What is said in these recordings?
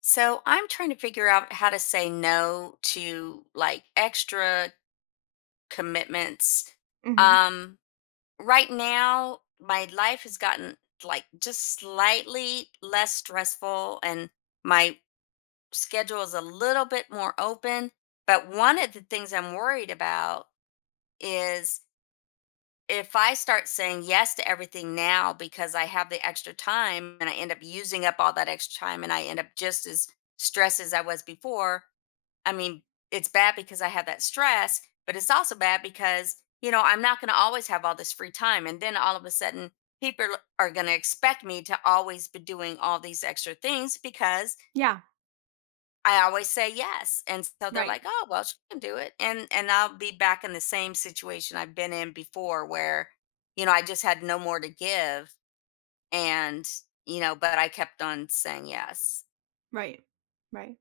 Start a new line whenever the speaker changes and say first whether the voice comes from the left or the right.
left: So I'm trying to figure out how to say no to like extra commitments.
right: Mhm.
left: Um, right now, my life has gotten like just slightly less stressful and my schedule is a little bit more open. But one of the things I'm worried about is if I start saying yes to everything now because I have the extra time and I end up using up all that extra time and I end up just as stressed as I was before. I mean, it's bad because I have that stress, but it's also bad because I'm not going to always have all this free time. And then all of a sudden, people are going to expect me to always be doing all these extra things because
right: Yeah.
left: I always say yes. And so they're
right: Right.
left: like, "Oh, well, she can do it." And I'll be back in the same situation I've been in before where, you know, I just had no more to give and, you know, but I kept on saying yes.
right: Right. Right.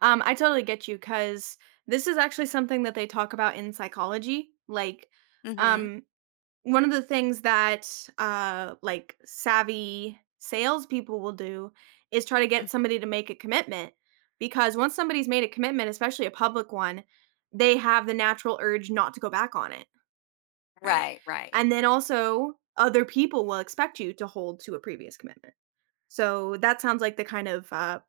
right: I totally get you because this is actually something that they talk about in psychology. Like,
left: Mhm.
right: um, one of the things that like savvy salespeople will do is try to get
left: Mm.
right: somebody to make a commitment because once somebody's made a commitment, especially a public one, they have the natural urge not to go back on it. Right.
left: Right, right.
right: And then also, other people will expect you to hold to a previous commitment. So that sounds like the kind of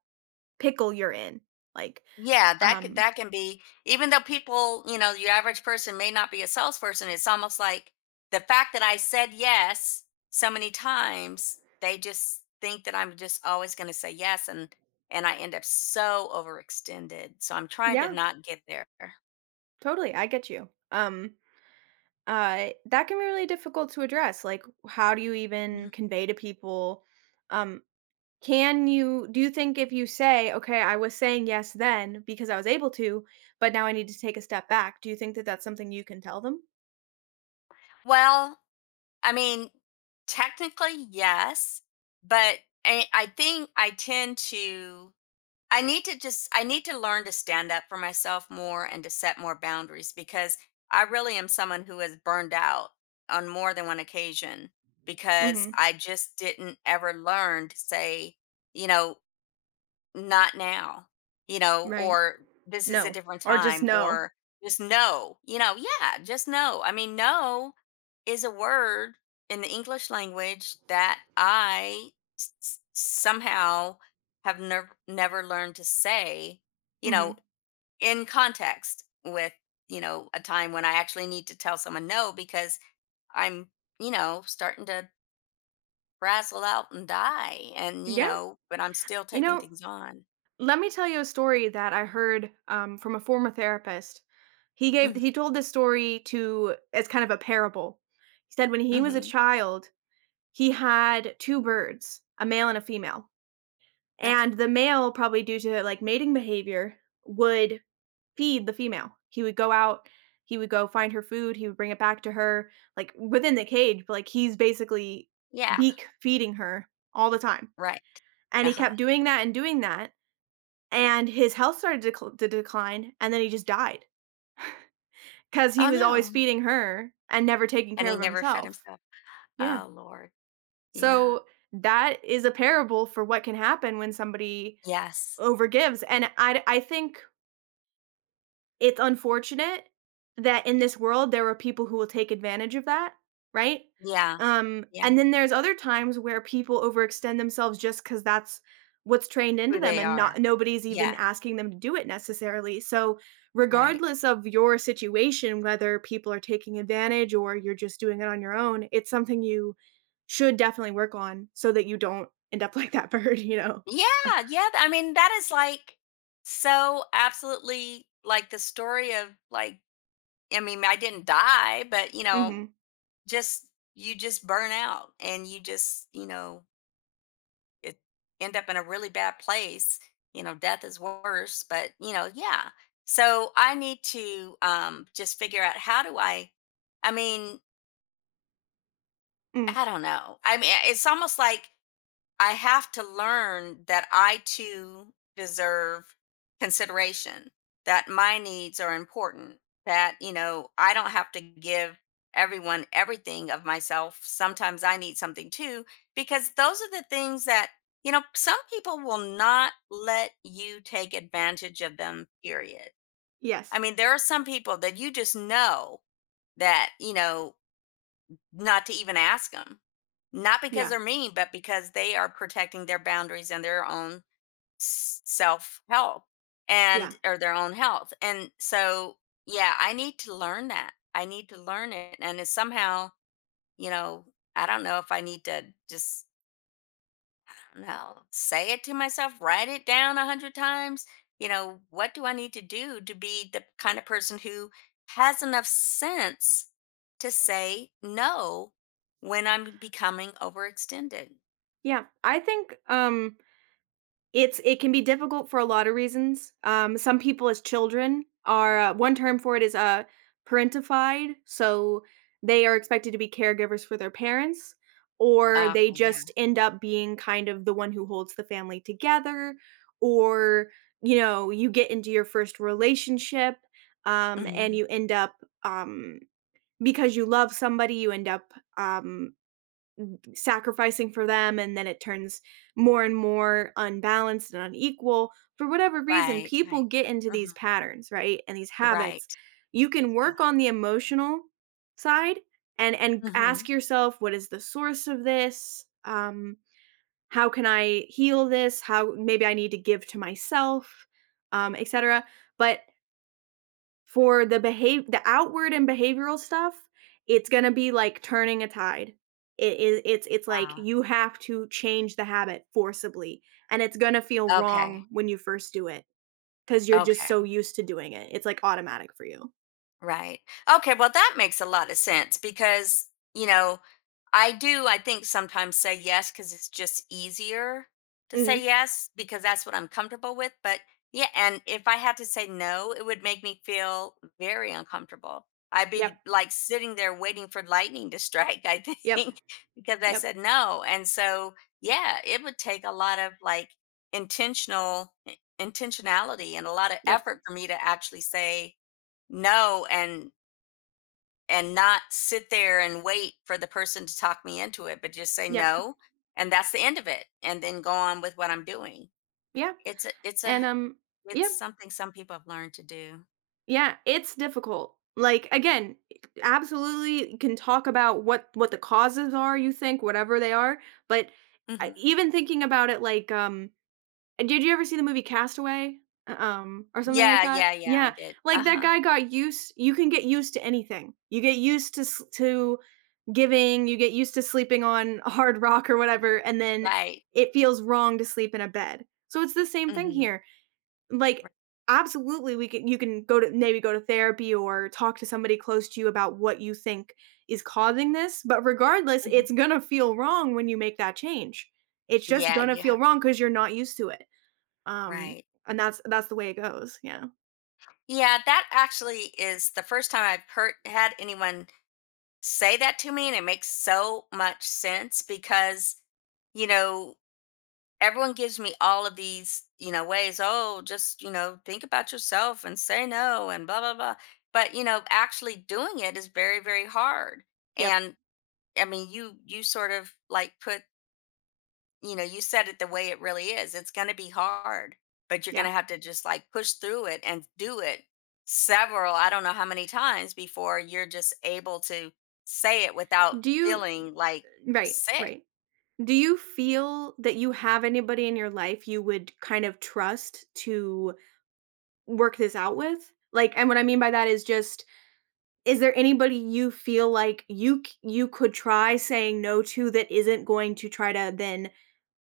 right: pickle you're in. Like,
left: Yeah,
right: um
left: that can be. Even though people, you know, your average person may not be a salesperson, it's almost like the fact that I said yes so many times, they just think that I'm just always going to say yes and I end up so overextended. So I'm trying to
right: yeah,
left: not get there.
right: totally, I get you. That can be really difficult to address. Like, how do you even
left: Mhm.
right: convey to people, um, can you do you think if you say, "Okay, I was saying yes then because I was able to, but now I need to take a step back," do you think that that's something you can tell them?
left: Well, I mean, technically yes, but I think I tend to— I need to learn to stand up for myself more and to set more boundaries because I really am someone who has burned out on more than one occasion because
right: Mhm,
left: I just didn't ever learn to say, you know, "Not now," you know,
right: right.
left: or "This is a
right: No,
left: different
right: or just
left: time,"
right: no.
left: or just "No," you know. Yeah, just "No." I mean, "No" is a word in the English language that I somehow have never learned to say, you know,
right: Mhm.
left: in context with, you know, a time when I actually need to tell someone no because I'm, you know, starting to frazzle out and die and, you
right: Yeah,
left: know, but I'm still
right: you
left: taking
right: know
left: things on.
right: let me tell you a story that I heard from a former therapist. He
left: Hmm.
right: told this story to as kind of a parable. He said when he was a
left: Hmm.
right: child, he had two birds, a male and a female.
left: Okay.
right: And the male, probably due to like mating behavior, would feed the female. He would go out, he would go find her food, he would bring it back to her, like within the cage, but like he's basically
left: Yeah.
right: beak feeding her all the time.
left: Right.
right: And he
left: Uh-huh.
right: kept doing that and his health started to decline, and then he just died because he
left: Oh,
right: was always
left: no.
right: feeding her and never taking
left: And
right: care
left: he
right: of
left: never fed
right: himself.
left: himself.
right: Yeah.
left: Oh, Lord. Yeah.
right: So, that is a parable for what can happen when somebody
left: Yes.
right: overgives, and I think it's unfortunate that in this world there are people who will take advantage of that, right?
left: Yeah. Yeah.
right: And then there's other times where people overextend themselves just because that's what's trained into
left: Who
right: them
left: they
right: and not
left: are.
right: nobody's even
left: Yeah.
right: asking them to do it necessarily. So,
left: Right.
right: regardless of your situation, whether people are taking advantage or you're just doing it on your own, it's something you should definitely work on so that you don't end up like that bird, you know?
left: Yeah. Yeah, I mean, that is like so absolutely like the story of like, I mean, I didn't die, but you know,
right: Mhm.
left: just you just burn out and you just, you know, it end up in a really bad place. You know, death is worse, but you know, yeah. So I need to just figure out, how do I— I mean,
right: Mm.
left: I don't know, I mean, it's almost like I have to learn that I too deserve consideration, that my needs are important, that, you know, I don't have to give everyone everything of myself. Sometimes I need something too, because those are the things that, you know, some people will not let you take advantage of them, period. I
right: Yes.
left: mean, there are some people that you just know that, you know, not to even ask them. Not because
right: Yeah.
left: they're mean, but because they are protecting their boundaries and their own self health
right: Yeah.
left: and or their own health. And so, yeah, I need to learn that. I need to learn it. And it's somehow, you know, I don't know if I need to just— no, say it to myself, write it down 100 times. You know, what do I need to do to be the kind of person who has enough sense to say no when I'm becoming overextended?
right: Yeah. I think. It can be difficult for a lot of reasons. Some people as children are one term for it is parentified, so they are expected to be caregivers for their parents, or
left: Okay,
right: they
left: yeah.
right: just end up being kind of the one who holds the family together, or you get into your first relationship, and
left: Hmm.
right: you end up um because you love somebody, you end up sacrificing for them, and then it turns more and more unbalanced and unequal. For whatever reason,
left: Right,
right: people
left: right.
right: get into
left: Hmm.
right: these patterns, right, and these habits.
left: Right.
right: You can work on the emotional side and
left: Yeah. Hmm.
right: ask yourself, what is the source of this, how can I heal this, how maybe I need to give to myself, etc. But for the outward and behavioral stuff, it's gonna be like turning a tide. It is it's like
left: Wow.
right: you have to change the habit forcibly, and it's gonna feel
left: Okay.
right: wrong when you first do it because 'cause you're just so
left: Okay.
right: used to doing it. It's, like, automatic for you.
left: Right. Okay, well, that makes a lot of sense because, you know, I do, I think, sometimes say yes because it's just easier to say
right: Mhm.
left: yes because that's what I'm comfortable with. But yeah, and if I had to say no, it would make me feel very uncomfortable. I'd
right: Yep.
left: be like sitting there waiting for lightning to strike, I
right: Yep.
left: think, because I
right: Yep.
left: said no. And so, yeah, it would take a lot of like intentional— intentionality and a lot of
right: Yep.
left: effort for me to actually say no and and not sit there and wait for the person to talk me into it but just say
right: Yep.
left: no and that's the end of it and then go on with what I'm doing.
right: Yeah.
left: It's a— it's a—
right: And,
left: it's
right: yeah.
left: something some people have learned to do.
right: Yeah, it's difficult. Like, again, absolutely can talk about what the causes are, you think, whatever they are, but I
left: Hmm.
right: even thinking about it, like, did you ever see the movie Castaway? Or something like
left: Yeah,
right: that?
left: yeah, yeah, I
right: Yeah,
left: did.
right: like that
left: Uh-huh.
right: guy got used you can get used to anything. You get used to s to giving, you get used to sleeping on a hard rock or whatever, and then
left: Right.
right: it feels wrong to sleep in a bed. So it's the same thing
left: Hmm.
right: here. Like, absolutely, we can you can go to maybe go to therapy or talk to somebody close to you about what you think is causing this, but regardless,
left: Mhm.
right: it's gonna feel wrong when you make that change. It's just
left: Yeah,
right: gonna
left: you
right: feel
left: have.
right: wrong because 'cause you're not used to it. Um,
left: Right.
right: and that's the way it goes, yeah.
left: Yeah, that actually is the first time I've heard had anyone say that to me, and it makes so much sense because, you know, everyone gives me all of these, you know, ways, oh, just, you know, think about yourself and say no and blah, blah, blah. But, you know, actually doing it is very, very hard.
right: Yep,
left: And I mean, you sort of like put, you know, you said it the way it really is. It's going to be hard, but you're going
right: yeah.
left: to have to just like push through it and do it several— I don't know how many times before you're just able to say it without
right: Do you
left: feeling like
right: Right,
left: sick.
right: right. Do you feel that you have anybody in your life you would kind of trust to work this out with? Like, and what I mean by that is just, is there anybody you feel like you could try saying no to that isn't going to try to then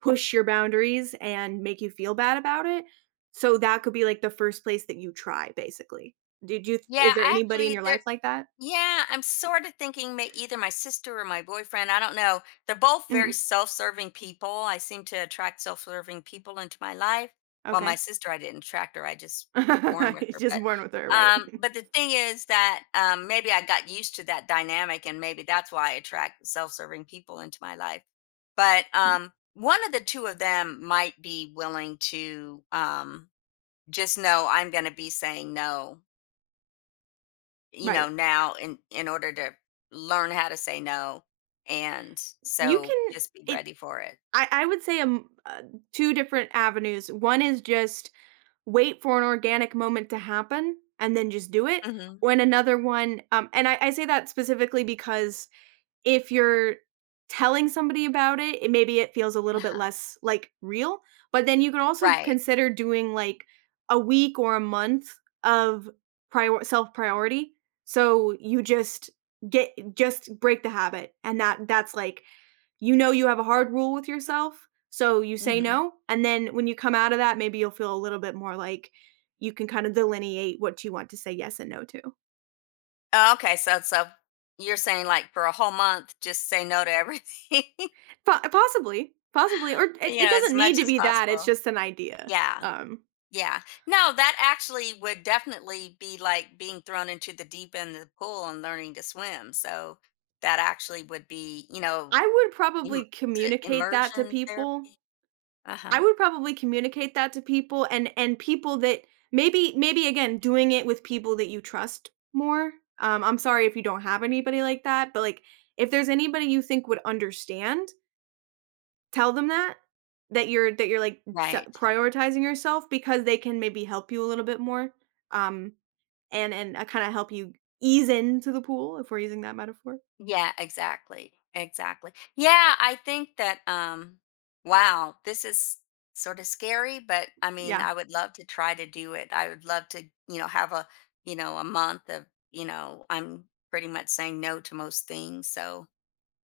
right: push your boundaries and make you feel bad about it? So that could be like the first place that you try, basically. Did you? Is
left: Yeah,
right: there anybody in
left: actually,
right: your
left: there—
right: life like that?
left: yeah, I'm sort of thinking may either my sister or my boyfriend. I don't know. They're both
right: Hmm.
left: very self-serving people. I seem to attract self-serving people into my life. Well, my
right: Okay,
left: sister, I didn't attract her. I just was born with
right: you
left: her.
right: just born with her, right?
left: But the thing is that maybe I got used to that dynamic, and maybe that's why I attract self-serving people into my life. But one of the two of them might be willing to just know I'm going to be saying no, you know,
right: Right.
left: now, in order to learn how to say no, and
right: You
left: so
right: can.
left: just be
right: It
left: ready for it.
right: I would say, two different avenues. One is just wait for an organic moment to happen and then just do it.
left: Hmm.
right: When another one, and I say that specifically because if you're telling somebody about it, maybe it feels a little bit
left: Uh-huh.
right: less, like, real, but then you can also
left: Right.
right: consider doing, like, a week or a month of prior self-priority. So you just get just break the habit, and that's, like, you know you have a hard rule with yourself, so you say
left: Hmm.
right: no, and then when you come out of that, maybe you'll feel a little bit more like you can kind of delineate what you want to say yes and no to.
left: Oh, okay, so you're saying like for a whole month just say no to everything.
right: Po possibly, possibly, or it
left: You
right: it
left: know, as
right: doesn't need
left: much
right: to
left: as
right: be that, it's
left: possible.
right: just an idea.
left: Yeah.
right: Um,
left: Yeah, no, that actually would definitely be like being thrown into the deep end of the pool and learning to swim, so that actually would be, you know—
right: I would probably
left: im- is it
right: communicate that to
left: immersion
right: people.
left: therapy?
right: I
left: Uh-huh.
right: would probably communicate that to people, and people that maybe again, doing it with people that you trust more. I'm sorry if you don't have anybody like that, but, like, if there's anybody you think would understand, tell them that, that you're, like, se
left: Right.
right: prioritizing yourself, because they can maybe help you a little bit more, um, and kinda help you ease into the pool, if we're using that metaphor.
left: Yeah, exactly. Exactly. Yeah, I think that wow, this is sort of scary, but I mean,
right: Yeah.
left: I would love to try to do it. I would love to, you know, have a, you know, a month of, you know, I'm pretty much saying no to most things, so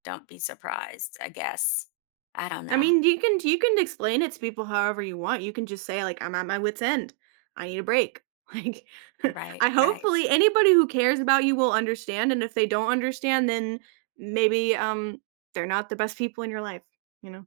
left: don't be surprised, I guess. I don't
right: I
left: know.
right: mean, you can explain it to people however you want. You can just say, like, "I'm at my wit's end. I need a break." Like,
left: Right,
right: I
left: right.
right: hopefully, anybody who cares about you will understand, and if they don't understand, then maybe, they're not the best people in your life, you know?